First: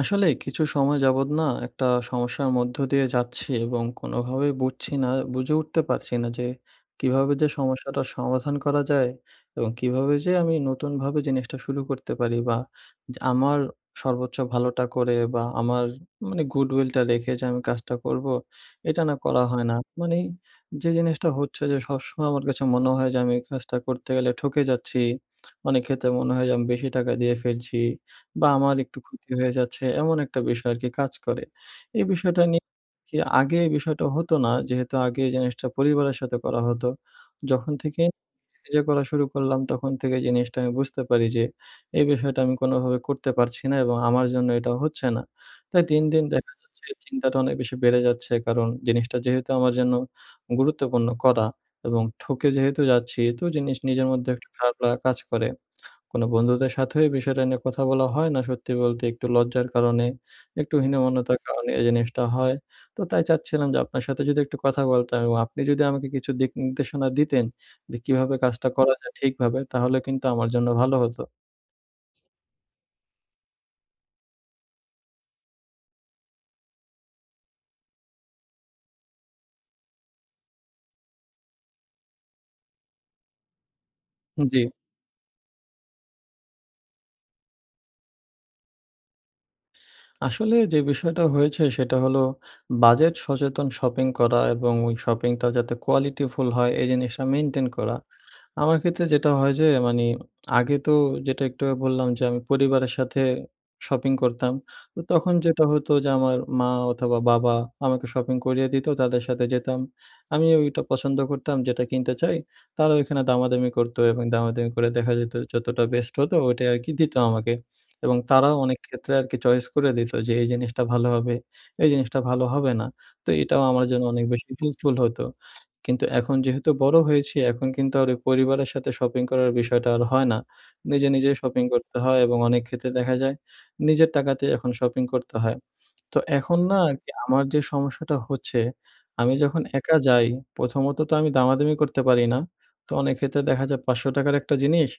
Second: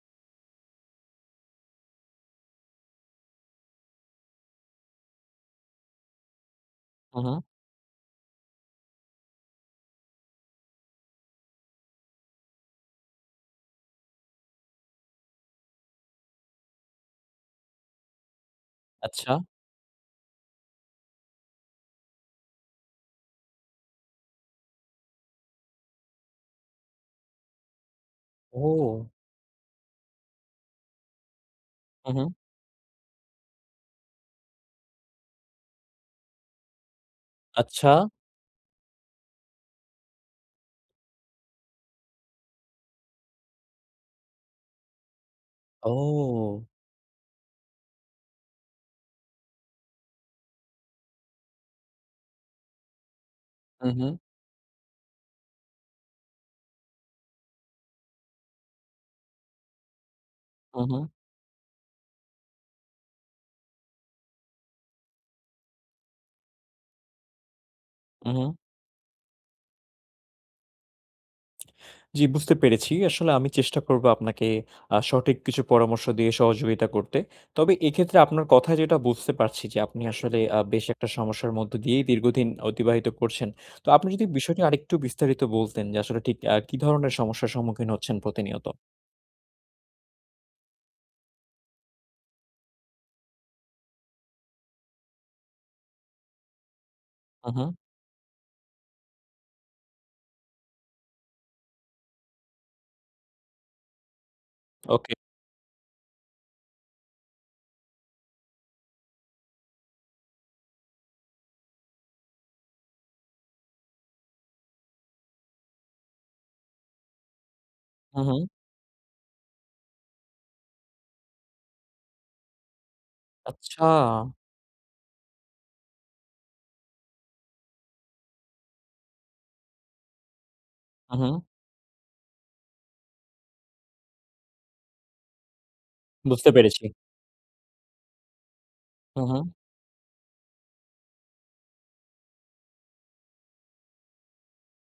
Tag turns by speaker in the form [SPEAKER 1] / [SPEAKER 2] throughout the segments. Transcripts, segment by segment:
[SPEAKER 1] আসলে কিছু সময় যাবত না একটা সমস্যার মধ্য দিয়ে যাচ্ছি এবং কোনোভাবেই বুঝছি না, বুঝে উঠতে পারছি না যে
[SPEAKER 2] হু,
[SPEAKER 1] কিভাবে
[SPEAKER 2] হু।
[SPEAKER 1] যে সমস্যাটার সমাধান করা যায় এবং কিভাবে যে আমি নতুনভাবে জিনিসটা শুরু করতে পারি, বা যে আমার সর্বোচ্চ ভালোটা করে বা আমার মানে goodwill টা রেখে যে আমি কাজটা করব, এটা না
[SPEAKER 2] আচ্ছা।
[SPEAKER 1] করা হয় না। মানে যে জিনিসটা হচ্ছে যে সবসময় আমার কাছে মনে হয় যে আমি এই কাজটা করতে গেলে ঠকে যাচ্ছি। অনেক ক্ষেত্রে মনে হয় যে আমি বেশি টাকা দিয়ে ফেলছি। বা আমার একটু
[SPEAKER 2] ও!
[SPEAKER 1] ক্ষতি হয়ে যাচ্ছে, এমন একটা বিষয় আরকি কাজ করে। এই
[SPEAKER 2] হু, হু।
[SPEAKER 1] বিষয়টা নিয়ে কি আগে এই বিষয়টা হতো না? যেহেতু আগে এই জিনিসটা পরিবারের সাথে করা হতো। যখন
[SPEAKER 2] আচ্ছা।
[SPEAKER 1] থেকে নিজে করা শুরু করলাম, তখন থেকে জিনিসটা আমি বুঝতে পারি যে এই বিষয়টা আমি কোনোভাবে করতে পারছি না এবং আমার জন্য এটা হচ্ছে না। তাই দিন, দিন দেখা
[SPEAKER 2] ও!
[SPEAKER 1] যাচ্ছে চিন্তাটা অনেক বেশি বেড়ে যাচ্ছে, কারণ জিনিসটা যেহেতু আমার জন্য গুরুত্বপূর্ণ করা এবং ঠকে যেহেতু যাচ্ছি, তো জিনিস
[SPEAKER 2] হু,
[SPEAKER 1] নিজের
[SPEAKER 2] হু,
[SPEAKER 1] মধ্যে একটা খারাপ লাগা কাজ করে। কোনো বন্ধুদের সাথেও এই বিষয়টা নিয়ে কথা বলা হয় না সত্যি বলতে। একটু লজ্জার কারণে, একটু
[SPEAKER 2] হু, হু,
[SPEAKER 1] হীনমন্যতার কারণে এই জিনিসটা হয়। তো তাই চাচ্ছিলাম যে আপনার সাথে যদি একটু কথা বলতাম এবং আপনি যদি আমাকে কিছু দিক নির্দেশনা দিতেন যে
[SPEAKER 2] হু,
[SPEAKER 1] কিভাবে
[SPEAKER 2] হু।
[SPEAKER 1] কাজটা করা যায় ঠিকভাবে, তাহলে কিন্তু আমার জন্য ভালো হতো।
[SPEAKER 2] জি, বুঝতে পেরেছি। আসলে আমি চেষ্টা করব আপনাকে সঠিক কিছু পরামর্শ দিয়ে সহযোগিতা করতে। তবে এক্ষেত্রে আপনার কথায় যেটা বুঝতে পারছি যে আপনি আসলে বেশ একটা সমস্যার মধ্য দিয়েই দীর্ঘদিন অতিবাহিত করছেন। তো আপনি যদি
[SPEAKER 1] জি,
[SPEAKER 2] বিষয়টি আরেকটু বিস্তারিত বলতেন যে আসলে ঠিক কি ধরনের সমস্যার সম্মুখীন হচ্ছেন প্রতিনিয়ত?
[SPEAKER 1] আসলে যে বিষয়টা হয়েছে সেটা হলো বাজেট সচেতন শপিং করা এবং ওই শপিংটা যাতে কোয়ালিটিফুল হয় এই জিনিসটা
[SPEAKER 2] হু, হু।
[SPEAKER 1] মেইনটেইন করা। আমার ক্ষেত্রে যেটা হয় যে মানি আগে তো, যেটা একটু আগে বললাম, যে আমি পরিবারের সাথে শপিং করতাম। তো
[SPEAKER 2] ওকে।
[SPEAKER 1] তখন যেটা হতো যে আমার মা অথবা বাবা আমাকে শপিং করিয়ে দিত। তাদের সাথে যেতাম। আমি ওইটা পছন্দ করতাম যেটা কিনতে চাই। তারা ওইখানে দামাদামি করতো এবং দামাদামি করে দেখা যেত যতটা বেস্ট হতো ওইটাই আরকি দিত আমাকে। এবং
[SPEAKER 2] হু, হু।
[SPEAKER 1] তারাও অনেক ক্ষেত্রে আরকি চয়েস করে দিত যে এই জিনিসটা ভালো হবে, এই জিনিসটা ভালো হবে না। তো এটাও আমার
[SPEAKER 2] আচ্ছা।
[SPEAKER 1] জন্য অনেক বেশি হেল্পফুল হতো। কিন্তু এখন যেহেতু বড় হয়েছি, এখন কিন্তু আর ওই পরিবারের সাথে শপিং করার বিষয়টা আর হয় না। নিজে,
[SPEAKER 2] হু, হু।
[SPEAKER 1] নিজে শপিং করতে হয় এবং অনেক ক্ষেত্রে দেখা যায় নিজের টাকাতেই এখন শপিং করতে হয়। তো
[SPEAKER 2] বুঝতে
[SPEAKER 1] এখন না
[SPEAKER 2] পেরেছি।
[SPEAKER 1] আরকি আমার যে সমস্যাটা হচ্ছে,
[SPEAKER 2] হু,
[SPEAKER 1] আমি
[SPEAKER 2] হু।
[SPEAKER 1] যখন একা যাই, প্রথমত তো আমি দামাদামি করতে পারি না। তো অনেক ক্ষেত্রে দেখা যায় ৳৫০০ র একটা জিনিস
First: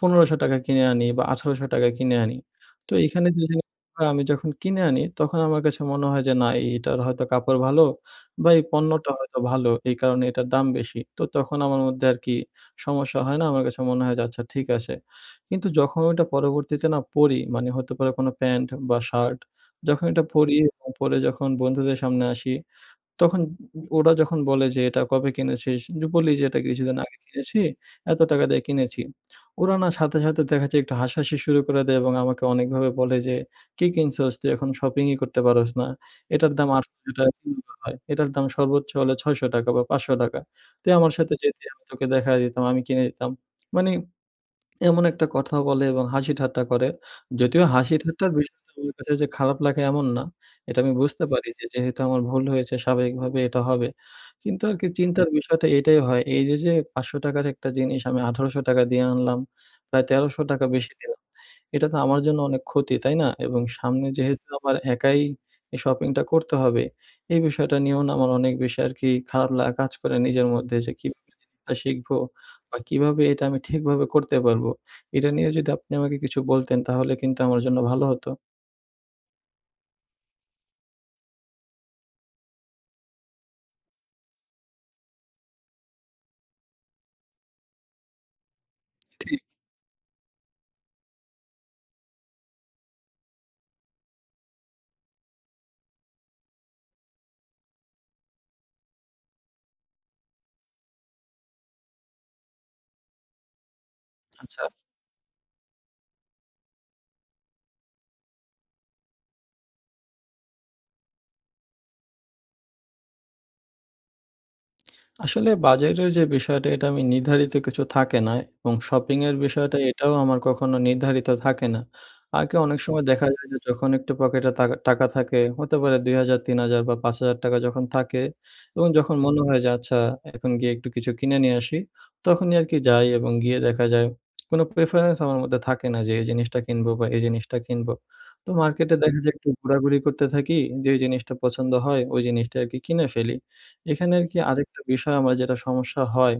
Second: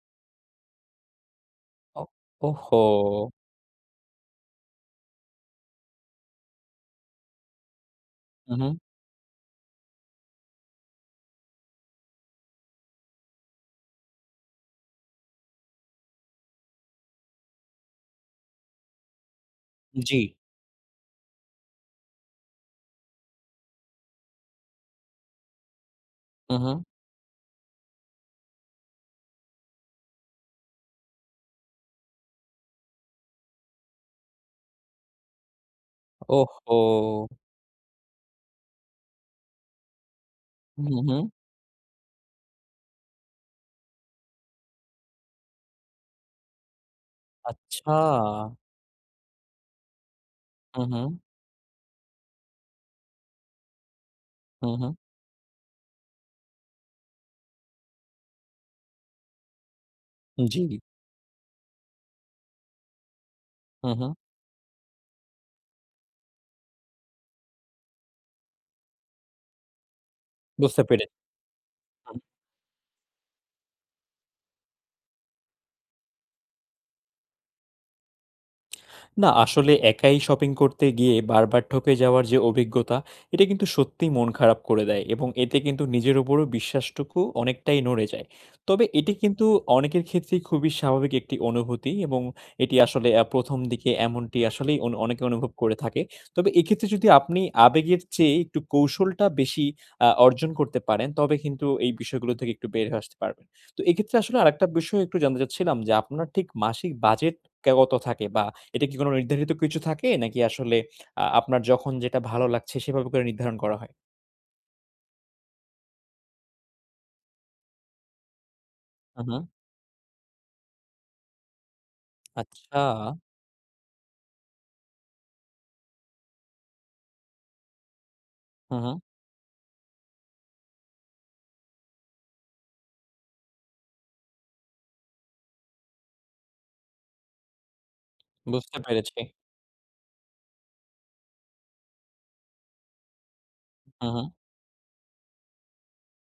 [SPEAKER 1] ৳১৫০০ কিনে আনি বা ৳১৮০০
[SPEAKER 2] ও
[SPEAKER 1] কিনে আনি।
[SPEAKER 2] ওহো!
[SPEAKER 1] তো এইখানে যে জিনিসগুলো আমি যখন কিনে আনি, তখন আমার কাছে মনে হয় যে, না, এটার হয়তো কাপড় ভালো বা
[SPEAKER 2] হু,
[SPEAKER 1] এই
[SPEAKER 2] হু।
[SPEAKER 1] পণ্যটা হয়তো ভালো, এই কারণে এটার দাম বেশি। তো তখন আমার মধ্যে আরকি সমস্যা হয় না। আমার কাছে মনে হয় যে আচ্ছা ঠিক আছে। কিন্তু যখন ওটা পরবর্তীতে না পড়ি, মানে হতে পারে কোনো প্যান্ট বা শার্ট, যখন
[SPEAKER 2] जी।
[SPEAKER 1] এটা পড়ি এবং পরে যখন বন্ধুদের সামনে আসি, তখন ওরা যখন বলে যে, "এটা কবে কিনেছিস?" যে বলি যে,
[SPEAKER 2] हुँ,
[SPEAKER 1] "এটা
[SPEAKER 2] हुँ।
[SPEAKER 1] কিছুদিন আগে কিনেছি, এত টাকা দিয়ে কিনেছি।" ওরা না সাথে, সাথে দেখা যায় একটু হাসাহাসি শুরু করে দেয় এবং আমাকে অনেকভাবে বলে যে, "কি কিনছোস? তুই এখন শপিংই করতে পারোস না। এটার দাম
[SPEAKER 2] ओहो!
[SPEAKER 1] ৳৮০০ কিভাবে হয়? এটার দাম সর্বোচ্চ হলে ৳৬০০ বা ৳৫০০।
[SPEAKER 2] হুম,
[SPEAKER 1] তুই আমার
[SPEAKER 2] হুম।
[SPEAKER 1] সাথে যেতি, আমি তোকে দেখায় দিতাম, আমি কিনে দিতাম।" মানে এমন একটা কথা বলে এবং হাসি-ঠাট্টা করে। যদিও
[SPEAKER 2] আচ্ছা।
[SPEAKER 1] হাসি-ঠাট্টার বিষয়টা আমার কাছে যে খারাপ লাগে এমন না। এটা
[SPEAKER 2] হুম,
[SPEAKER 1] আমি
[SPEAKER 2] হুম।
[SPEAKER 1] বুঝতে পারি যে যেহেতু আমার ভুল হয়েছে স্বাভাবিকভাবে এটা হবে। কিন্তু
[SPEAKER 2] হুম,
[SPEAKER 1] আরকি
[SPEAKER 2] হুম।
[SPEAKER 1] চিন্তার বিষয়টা এটাই হয়। এই যে, যে ৳৫০০ র একটা জিনিস আমি ৳১৮০০ দিয়ে আনলাম, প্রায় ৳১৩০০
[SPEAKER 2] জি।
[SPEAKER 1] বেশি দিলাম। এটা তো আমার জন্য অনেক ক্ষতি, তাই না? এবং
[SPEAKER 2] হুম,
[SPEAKER 1] সামনে
[SPEAKER 2] হুম।
[SPEAKER 1] যেহেতু আমার একাই এই শপিংটা করতে হবে, এই বিষয়টা নিয়েও না আমার অনেক বেশি আরকি খারাপ লাগা কাজ করে নিজের মধ্যে,
[SPEAKER 2] বুঝতে
[SPEAKER 1] যে
[SPEAKER 2] পেরেছি।
[SPEAKER 1] কিভাবে জিনিসটা শিখবো বা কিভাবে এটা আমি ঠিকভাবে করতে পারবো? এটা নিয়ে যদি আপনি আমাকে কিছু বলতেন তাহলে কিন্তু আমার জন্য ভালো হতো।
[SPEAKER 2] না, আসলে একাই শপিং করতে গিয়ে বারবার ঠকে যাওয়ার যে অভিজ্ঞতা, এটা কিন্তু সত্যিই মন খারাপ করে দেয় এবং এতে কিন্তু নিজের উপরও বিশ্বাসটুকু অনেকটাই নড়ে যায়। তবে এটি
[SPEAKER 1] ঠিক।
[SPEAKER 2] কিন্তু অনেকের ক্ষেত্রেই খুবই স্বাভাবিক একটি অনুভূতি এবং এটি আসলে ১ম দিকে এমনটি আসলেই অনেকে অনুভব করে থাকে। তবে এক্ষেত্রে যদি আপনি আবেগের চেয়ে একটু কৌশলটা বেশি অর্জন করতে পারেন, তবে কিন্তু এই বিষয়গুলো থেকে একটু বের হয়ে আসতে পারবেন। তো এক্ষেত্রে আসলে
[SPEAKER 1] আচ্ছা,
[SPEAKER 2] আরেকটা বিষয় একটু জানতে চাচ্ছিলাম যে, আপনার ঠিক মাসিক বাজেট কে কত থাকে বা এটা কি কোনো নির্ধারিত কিছু থাকে? নাকি আসলে আপনার যখন যেটা ভালো লাগছে সেভাবে করে নির্ধারণ করা হয়?
[SPEAKER 1] আসলে বাজেটের যে বিষয়টা এটা আমি নির্ধারিত কিছু থাকে না এবং শপিং
[SPEAKER 2] হু, হু।
[SPEAKER 1] এর বিষয়টা এটাও আমার কখনো নির্ধারিত থাকে না। আগে অনেক
[SPEAKER 2] আচ্ছা।
[SPEAKER 1] সময় দেখা যায় যে যখন একটু পকেটে টাকা টাকা থাকে, হতে পারে ২,০০০, ৩,০০০ বা ৫,০০০ টাকা যখন থাকে
[SPEAKER 2] হু,
[SPEAKER 1] এবং
[SPEAKER 2] হু।
[SPEAKER 1] যখন মনে হয় যে আচ্ছা এখন গিয়ে একটু কিছু কিনে নিয়ে আসি, তখনই আরকি যাই এবং গিয়ে দেখা যায় কোনো প্রেফারেন্স আমার মধ্যে থাকে না যে এই জিনিসটা কিনবো বা এই জিনিসটা কিনবো। তো
[SPEAKER 2] বুঝতে
[SPEAKER 1] মার্কেটে দেখা
[SPEAKER 2] পেরেছি।
[SPEAKER 1] যায় একটু ঘোরাঘুরি করতে থাকি, যেই জিনিসটা পছন্দ হয় ওই জিনিসটা আরকি কিনে ফেলি।
[SPEAKER 2] হু,
[SPEAKER 1] এখানে
[SPEAKER 2] হু,
[SPEAKER 1] আরকি আরেকটা বিষয় আমার যেটা সমস্যা হয়,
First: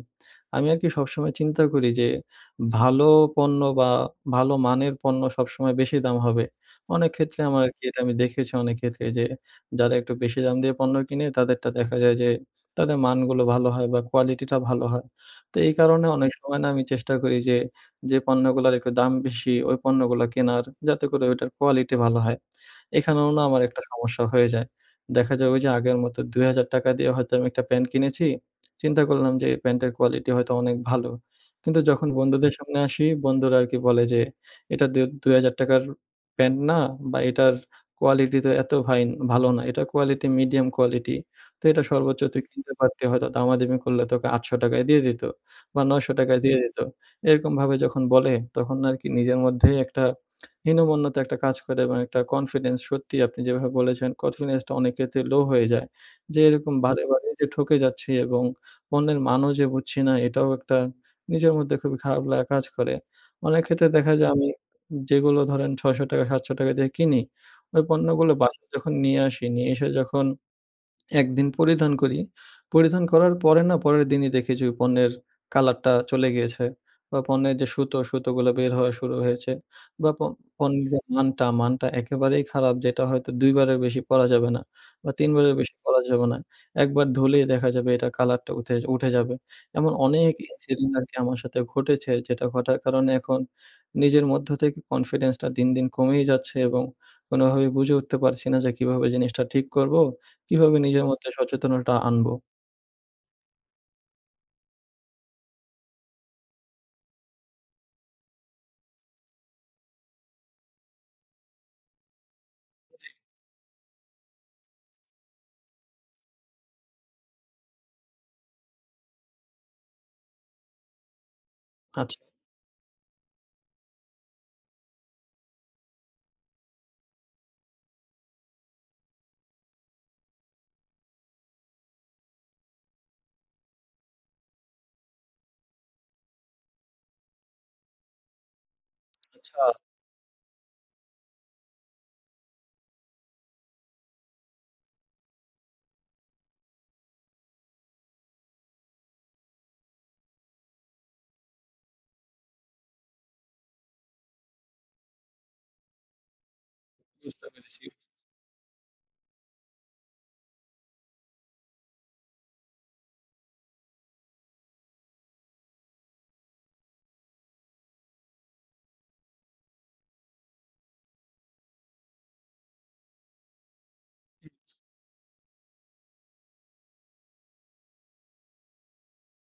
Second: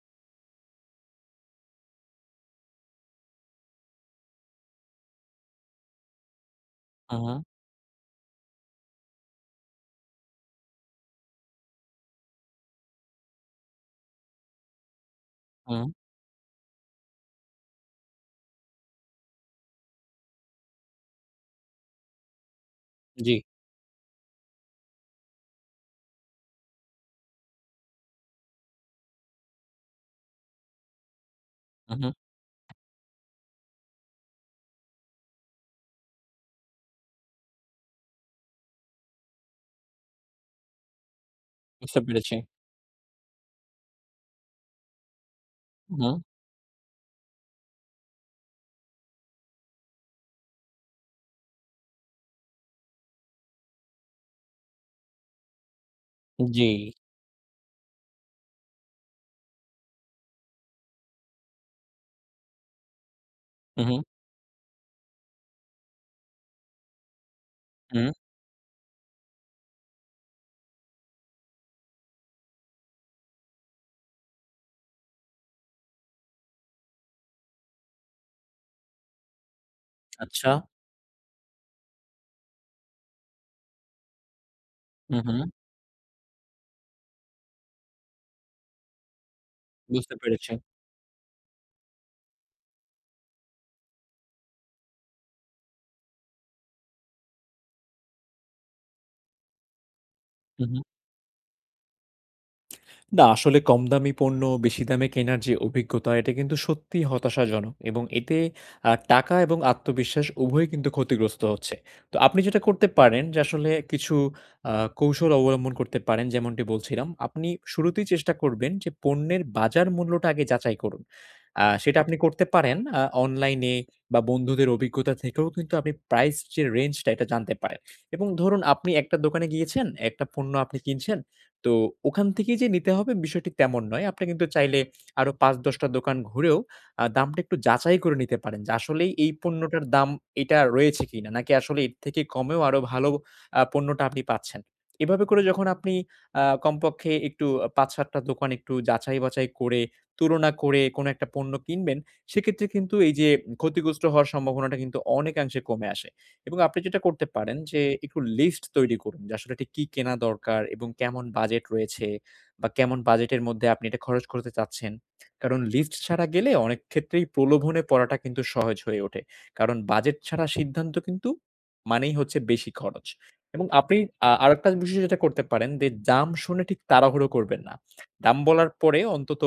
[SPEAKER 1] আমি আরকি সবসময় চিন্তা করি যে ভালো পণ্য বা ভালো মানের পণ্য সবসময় বেশি দাম হবে। অনেক
[SPEAKER 2] হু, হু,
[SPEAKER 1] ক্ষেত্রে আমার আরকি এটা আমি দেখেছি, অনেক ক্ষেত্রে যে যারা একটু বেশি দাম দিয়ে পণ্য কিনে তাদেরটা দেখা যায় যে তাদের মানগুলো ভালো হয় বা কোয়ালিটিটা ভালো হয়। তো এই
[SPEAKER 2] হু,
[SPEAKER 1] কারণে অনেক সময় না আমি চেষ্টা করি যে, যে পণ্যগুলার একটু দাম বেশি ওই পণ্যগুলা কেনার, যাতে করে ওইটার কোয়ালিটি ভালো হয়। এখানেও
[SPEAKER 2] জি।
[SPEAKER 1] না আমার একটা সমস্যা হয়ে যায়। দেখা যাবে যে আগের মতো ৳২,০০০ দিয়ে হয়তো আমি একটা প্যান্ট কিনেছি। চিন্তা করলাম যে এই প্যান্টের কোয়ালিটি হয়তো অনেক ভালো। কিন্তু
[SPEAKER 2] হু,
[SPEAKER 1] যখন
[SPEAKER 2] হু।
[SPEAKER 1] বন্ধুদের সামনে আসি, বন্ধুরা আরকি বলে যে, "এটা ৳২,০০০ র প্যান্ট না বা এটার কোয়ালিটি তো এত ভালো না। এটার কোয়ালিটি মিডিয়াম কোয়ালিটি। তো এটা
[SPEAKER 2] বুঝতে
[SPEAKER 1] সর্বোচ্চ
[SPEAKER 2] পেরেছি।
[SPEAKER 1] তুই কিনতে পারতি, হয়তো দামাদামি করলে তোকে ৳৮০০ য় দিয়ে দিত বা
[SPEAKER 2] হু,
[SPEAKER 1] ৳৯০০ য় দিয়ে দিত।" এরকমভাবে যখন বলে তখন আরকি নিজের মধ্যেই একটা হীনমন্যতা একটা কাজ করে এবং একটা কনফিডেন্স, সত্যিই আপনি যেভাবে বলেছেন, কনফিডেন্সটা অনেক ক্ষেত্রে লো হয়ে যায়। যে
[SPEAKER 2] জি।
[SPEAKER 1] এরকম হুম। বারে, বারে যে ঠকে যাচ্ছি এবং অন্যের মানও যে বুঝছি না, এটাও একটা নিজের মধ্যে খুবই খারাপ লাগা কাজ করে। অনেক
[SPEAKER 2] হু,
[SPEAKER 1] ক্ষেত্রে
[SPEAKER 2] হু,
[SPEAKER 1] দেখা যায় আমি যেগুলো ধরেন ৳৬০০ ৳৭০০ দিয়ে কিনি, ওই
[SPEAKER 2] হু।
[SPEAKER 1] পণ্যগুলো বাসায় যখন নিয়ে আসি, নিয়ে এসে যখন একদিন পরিধান করি। পরিধান করার পরে না পরের দিনই দেখি যে পণ্যের কালারটা চলে গিয়েছে বা পণ্যের যে সুতো, সুতোগুলো বের হওয়া শুরু হয়েছে বা
[SPEAKER 2] আচ্ছা।
[SPEAKER 1] পণ্যের যে মানটা, মানটা একেবারেই খারাপ, যেটা হয়তো ২ বারের বেশি পরা যাবে না বা
[SPEAKER 2] হু,
[SPEAKER 1] ৩
[SPEAKER 2] হু।
[SPEAKER 1] বারের বেশি পরা যাবে না। একবার ধুলেই দেখা যাবে এটা কালারটা উঠে উঠে যাবে। এমন
[SPEAKER 2] বুঝতে
[SPEAKER 1] অনেক
[SPEAKER 2] পেরেছি।
[SPEAKER 1] ইনসিডেন্ট আরকি আমার সাথে ঘটেছে যেটা ঘটার কারণে এখন নিজের মধ্য থেকে কনফিডেন্সটা দিন, দিন কমেই যাচ্ছে এবং কোনোভাবেই বুঝে উঠতে পারছি না যে কিভাবে জিনিসটা ঠিক করব।
[SPEAKER 2] হু,
[SPEAKER 1] কিভাবে
[SPEAKER 2] হু।
[SPEAKER 1] নিজের মধ্যে সচেতনতা আনবো?
[SPEAKER 2] না, আসলে কম দামি পণ্য বেশি দামে কেনার যে অভিজ্ঞতা, এটা কিন্তু সত্যিই হতাশাজনক এবং এতে টাকা এবং আত্মবিশ্বাস উভয়ই কিন্তু ক্ষতিগ্রস্ত হচ্ছে। তো আপনি যেটা করতে পারেন যে আসলে কিছু আ কৌশল অবলম্বন করতে পারেন যেমনটি বলছিলাম। আপনি শুরুতেই চেষ্টা করবেন যে পণ্যের বাজার মূল্যটা আগে যাচাই করুন। সেটা আপনি
[SPEAKER 1] আচ্ছা,
[SPEAKER 2] করতে পারেন অনলাইনে বা বন্ধুদের অভিজ্ঞতা থেকেও কিন্তু আপনি প্রাইস যে রেঞ্জটা এটা জানতে পারেন এবং ধরুন আপনি একটা দোকানে গিয়েছেন, একটা পণ্য আপনি কিনছেন তো ওখান থেকেই যে নিতে হবে বিষয়টি তেমন নয়। আপনি কিন্তু চাইলে আরো ৫-১০ টা দোকান ঘুরেও দামটা একটু যাচাই করে নিতে পারেন যে আসলেই এই
[SPEAKER 1] আচ্ছা
[SPEAKER 2] পণ্যটার দাম এটা রয়েছে কিনা? নাকি আসলে এর থেকে কমেও আরো ভালো পণ্যটা আপনি পাচ্ছেন। এভাবে করে যখন আপনি কমপক্ষে একটু ৫-৭ টা দোকান একটু যাচাই-বাছাই করে, তুলনা করে কোনো একটা পণ্য কিনবেন, সেক্ষেত্রে কিন্তু এই যে ক্ষতিগ্রস্ত হওয়ার সম্ভাবনাটা কিন্তু অনেকাংশে কমে আসে। এবং আপনি যেটা করতে
[SPEAKER 1] বুঝতে
[SPEAKER 2] পারেন যে
[SPEAKER 1] পেরেছি।
[SPEAKER 2] একটু লিস্ট তৈরি করুন যে আসলে ঠিক কি কেনা দরকার এবং কেমন বাজেট রয়েছে বা কেমন বাজেটের মধ্যে আপনি এটা খরচ করতে চাচ্ছেন। কারণ লিস্ট ছাড়া গেলে অনেক ক্ষেত্রেই প্রলোভনে পড়াটা কিন্তু সহজ হয়ে ওঠে। কারণ বাজেট ছাড়া সিদ্ধান্ত কিন্তু মানেই হচ্ছে বেশি খরচ। এবং আপনি আরেকটা বিষয় যেটা করতে পারেন যে দাম শুনে ঠিক তাড়াহুড়ো করবেন না। দাম বলার পরে অন্তত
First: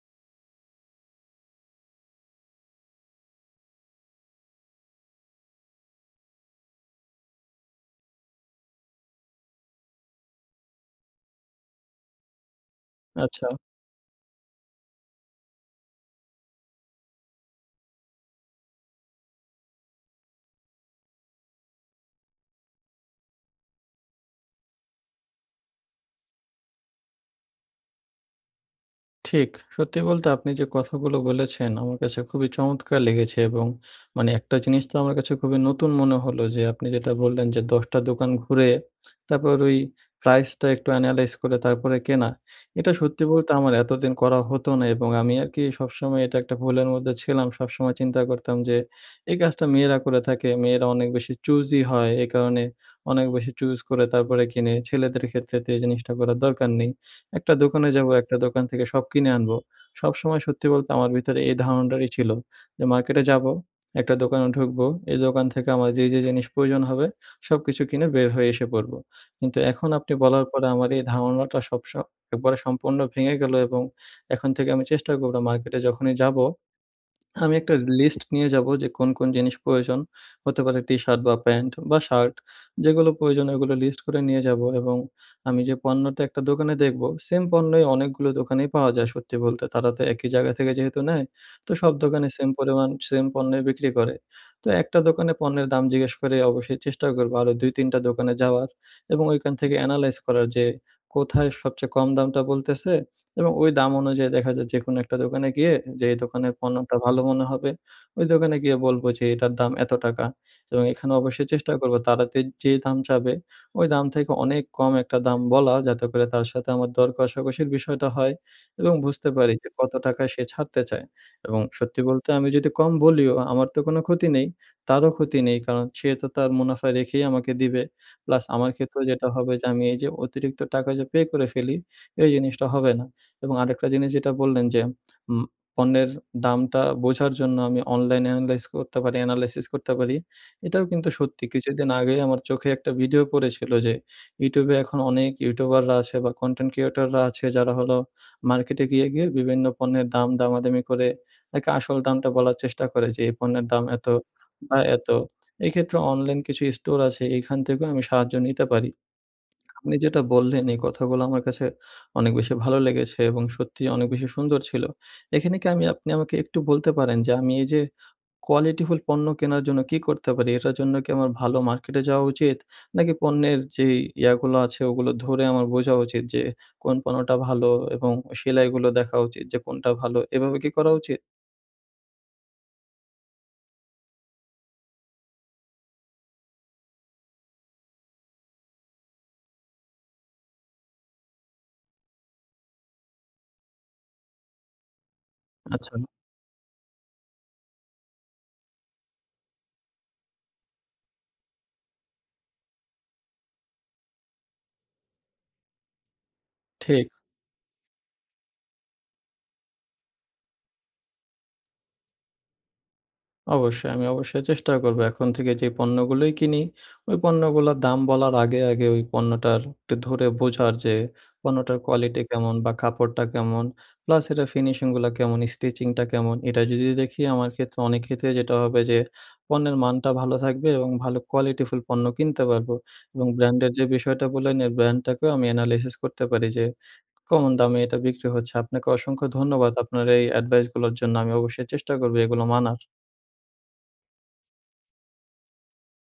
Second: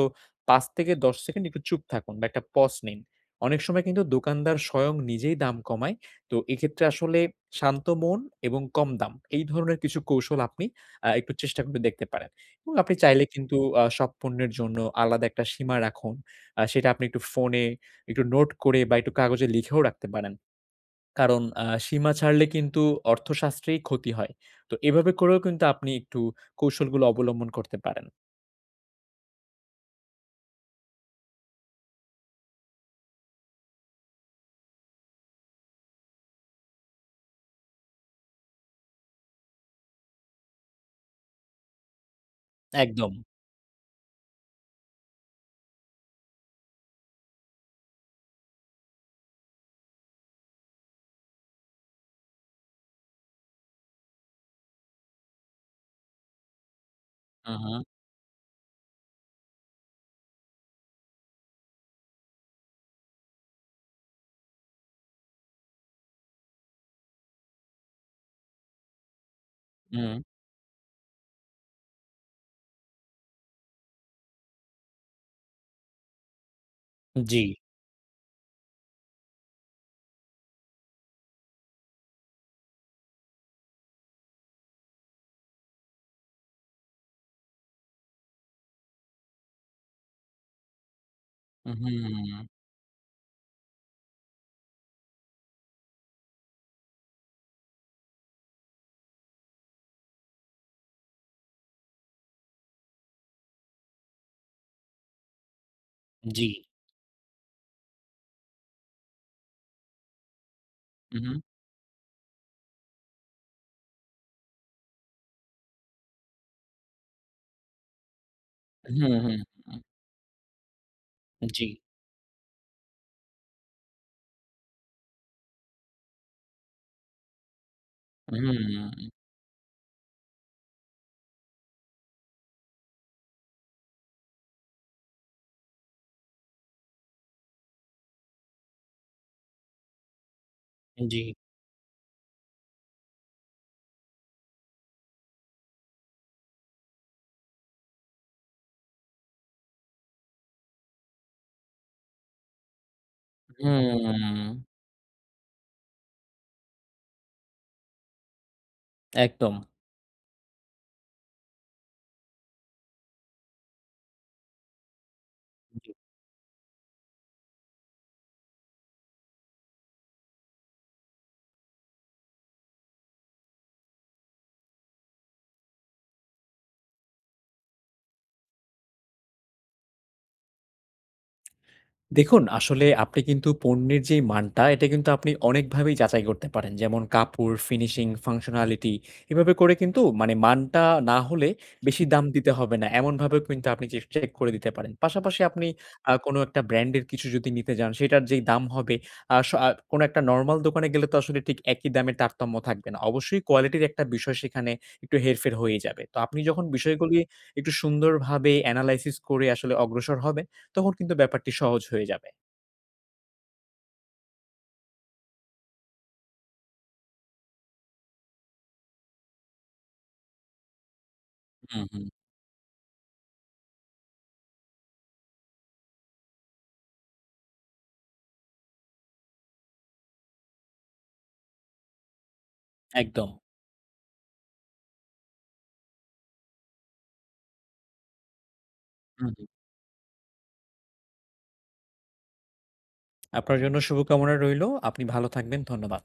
[SPEAKER 2] ৫ থেকে ১০ সেকেন্ড একটু চুপ থাকুন বা একটা পজ নিন। অনেক সময় কিন্তু দোকানদার স্বয়ং নিজেই দাম কমায়, তো এক্ষেত্রে আসলে শান্ত মন এবং কম দাম এই ধরনের কিছু কৌশল আপনি একটু চেষ্টা করে দেখতে পারেন। এবং আপনি চাইলে
[SPEAKER 1] আচ্ছা।
[SPEAKER 2] কিন্তু সব পণ্যের জন্য আলাদা একটা সীমা রাখুন। সেটা আপনি একটু ফোনে একটু নোট করে বা একটু কাগজে লিখেও রাখতে পারেন। কারণ সীমা ছাড়লে কিন্তু অর্থশাস্ত্রেই ক্ষতি হয়। তো এভাবে করেও কিন্তু আপনি একটু কৌশলগুলো অবলম্বন করতে পারেন।
[SPEAKER 1] ঠিক। সত্যি বলতে আপনি যে কথাগুলো বলেছেন আমার কাছে খুবই চমৎকার লেগেছে এবং মানে একটা জিনিস তো আমার কাছে খুবই নতুন মনে হলো যে, আপনি যেটা বললেন যে ১০ টা দোকান ঘুরে তারপর ওই প্রাইসটা একটু এনালাইজ করে তারপরে কেনা। এটা
[SPEAKER 2] একদম।
[SPEAKER 1] সত্যি বলতে আমার এতদিন করা হতো না এবং আমি আরকি সবসময় এটা একটা ভুলের মধ্যে ছিলাম। সবসময় চিন্তা করতাম যে এই কাজটা মেয়েরা করে থাকে। মেয়েরা অনেক বেশি চুজি হয়। এ কারণে অনেক বেশি চুজ করে তারপরে কিনে। ছেলেদের ক্ষেত্রে তো এই জিনিসটা করার দরকার নেই। একটা
[SPEAKER 2] হু, হু,
[SPEAKER 1] দোকানে যাবো, একটা দোকান থেকে সব কিনে আনবো। সবসময় সত্যি বলতে আমার ভিতরে এই ধারণাটাই ছিল, যে মার্কেটে যাবো, একটা দোকানে ঢুকবো, এই দোকান থেকে আমার যে, যে জিনিস প্রয়োজন হবে সবকিছু কিনে বের হয়ে এসে পড়বো। কিন্তু এখন আপনি
[SPEAKER 2] হুম।
[SPEAKER 1] বলার পরে আমার এই ধারণাটা সব স একবারে সম্পূর্ণ ভেঙে গেল এবং এখন থেকে আমি চেষ্টা করব মার্কেটে যখনই যাবো
[SPEAKER 2] জি।
[SPEAKER 1] আমি একটা লিস্ট নিয়ে যাব যে কোন, কোন জিনিস প্রয়োজন। হতে পারে টি-শার্ট বা প্যান্ট বা শার্ট, যেগুলো প্রয়োজন ওগুলো লিস্ট করে নিয়ে যাব এবং আমি যে পণ্যটা একটা দোকানে দেখব সেম পণ্যই অনেকগুলো দোকানেই পাওয়া যায় সত্যি বলতে। তারা তো একই জায়গা থেকে যেহেতু নেয়, তো সব দোকানে
[SPEAKER 2] হুম,
[SPEAKER 1] সেম পরিমাণ সেম পণ্যই বিক্রি করে। তো একটা দোকানে পণ্যের দাম জিজ্ঞেস করে অবশ্যই চেষ্টা করব আরো ২-৩ টা দোকানে যাওয়ার এবং ওইখান থেকে এনালাইজ করার যে কোথায় সবচেয়ে কম দামটা বলতেছে এবং ওই দাম অনুযায়ী দেখা যায় যেকোনো একটা দোকানে গিয়ে, যেই
[SPEAKER 2] জি।
[SPEAKER 1] দোকানের পণ্যটা ভালো মনে হবে, ওই দোকানে গিয়ে বলব যে এটার দাম এত টাকা। এবং এখানে
[SPEAKER 2] হু, হু,
[SPEAKER 1] অবশ্যই চেষ্টা করব তারা তে যে দাম চাবে ওই দাম থেকে অনেক কম একটা দাম বলা, যাতে করে তার সাথে আমার দর কষাকষির বিষয়টা হয় এবং
[SPEAKER 2] হুম,
[SPEAKER 1] বুঝতে
[SPEAKER 2] হুম,
[SPEAKER 1] পারি যে
[SPEAKER 2] হুম।
[SPEAKER 1] কত টাকায় সে ছাড়তে চায়। এবং
[SPEAKER 2] জি।
[SPEAKER 1] সত্যি বলতে আমি যদি কম বলিও আমার তো কোনো ক্ষতি নেই, তারও ক্ষতি নেই। কারণ সে তো তার মুনাফা রেখেই আমাকে দিবে। প্লাস আমার ক্ষেত্রেও
[SPEAKER 2] হুম,
[SPEAKER 1] যেটা হবে যে আমি এই যে অতিরিক্ত টাকা যে পে করে ফেলি এই জিনিসটা হবে না। এবং আরেকটা জিনিস যেটা বললেন যে, উম পণ্যের দামটা বোঝার জন্য আমি অনলাইন এনালাইজ করতে পারি এনালাইসিস করতে পারি। এটাও কিন্তু
[SPEAKER 2] জি।
[SPEAKER 1] সত্যি। কিছুদিন আগেই আমার চোখে একটা ভিডিও পড়েছিল যে, YouTube এ এখন অনেক ইউটিউবাররা আছে বা কনটেন্ট ক্রিয়েটররা আছে যারা হলো মার্কেটে গিয়ে, গিয়ে বিভিন্ন পণ্যের দাম দামাদামি করে একে আসল দামটা বলার চেষ্টা করে যে, এই পণ্যের দাম এত
[SPEAKER 2] হুম,
[SPEAKER 1] বা এত। এক্ষেত্রে অনলাইন কিছু স্টোর আছে, এখান থেকেও আমি সাহায্য নিতে পারি।
[SPEAKER 2] একদম।
[SPEAKER 1] আপনি যেটা বললেন এই কথাগুলো আমার কাছে অনেক বেশি ভালো লেগেছে এবং সত্যিই অনেক বেশি সুন্দর ছিল। এখানে কি আপনি আমাকে একটু বলতে পারেন যে আমি এই যে কোয়ালিটিফুল পণ্য কেনার জন্য কি করতে পারি? এটার জন্য কি আমার ভালো মার্কেটে যাওয়া উচিত? নাকি পণ্যের যেই ইয়াগুলো আছে ওগুলো ধরে আমার বোঝা উচিত যে কোন পণ্যটা ভালো এবং সেলাইগুলো দেখা উচিত যে কোনটা ভালো, এভাবে কি করা উচিত?
[SPEAKER 2] দেখুন, আসলে আপনি কিন্তু পণ্যের যেই মানটা, এটা কিন্তু আপনি অনেকভাবেই যাচাই করতে পারেন। যেমন কাপড়, ফিনিশিং, ফাংশনালিটি এভাবে করে কিন্তু মানে মানটা না হলে বেশি দাম দিতে হবে না। এমনভাবেও কিন্তু আপনি চেক করে দিতে পারেন। পাশাপাশি আপনি
[SPEAKER 1] আচ্ছা,
[SPEAKER 2] কোনো একটা ব্র্যান্ডের কিছু যদি নিতে যান, সেটার যেই দাম হবে আ স আ কোনো একটা নরমাল দোকানে গেলে তো আসলে ঠিক একই দামের তারতম্য থাকবে না। অবশ্যই কোয়ালিটির একটা বিষয় সেখানে একটু হেরফের হয়েই যাবে। তো আপনি যখন
[SPEAKER 1] ঠিক।
[SPEAKER 2] বিষয়গুলি একটু সুন্দরভাবে এনালাইসিস করে আসলে অগ্রসর হবেন তখন কিন্তু ব্যাপারটি সহজ হয়ে যাবে।
[SPEAKER 1] অবশ্যই, আমি অবশ্যই চেষ্টা করব। এখন থেকে যে পণ্যগুলোই কিনি, ওই পণ্যগুলোর দাম বলার আগে, আগে ওই পণ্যটার একটু ধরে বোঝার যে পণ্যটার
[SPEAKER 2] হুম, হুম।
[SPEAKER 1] কোয়ালিটি কেমন বা কাপড়টা কেমন, প্লাস এটার ফিনিশিং গুলা কেমন, স্টিচিং টা কেমন। এটা যদি দেখি আমার ক্ষেত্রে অনেক ক্ষেত্রে যেটা হবে যে পণ্যের মানটা ভালো থাকবে এবং ভালো কোয়ালিটিফুল পণ্য কিনতে পারবো। এবং
[SPEAKER 2] একদম।
[SPEAKER 1] ব্র্যান্ডের যে বিষয়টা বললেন, এর ব্র্যান্ডটাকেও আমি এনালাইসিস করতে পারি যে কমন দামে এটা বিক্রি হচ্ছে। আপনাকে অসংখ্য
[SPEAKER 2] হুম, হুম।
[SPEAKER 1] ধন্যবাদ আপনার এই অ্যাডভাইস গুলোর জন্য। আমি অবশ্যই চেষ্টা করব এগুলো মানার।
[SPEAKER 2] আপনার জন্য শুভকামনা রইলো। আপনি ভালো থাকবেন। ধন্যবাদ।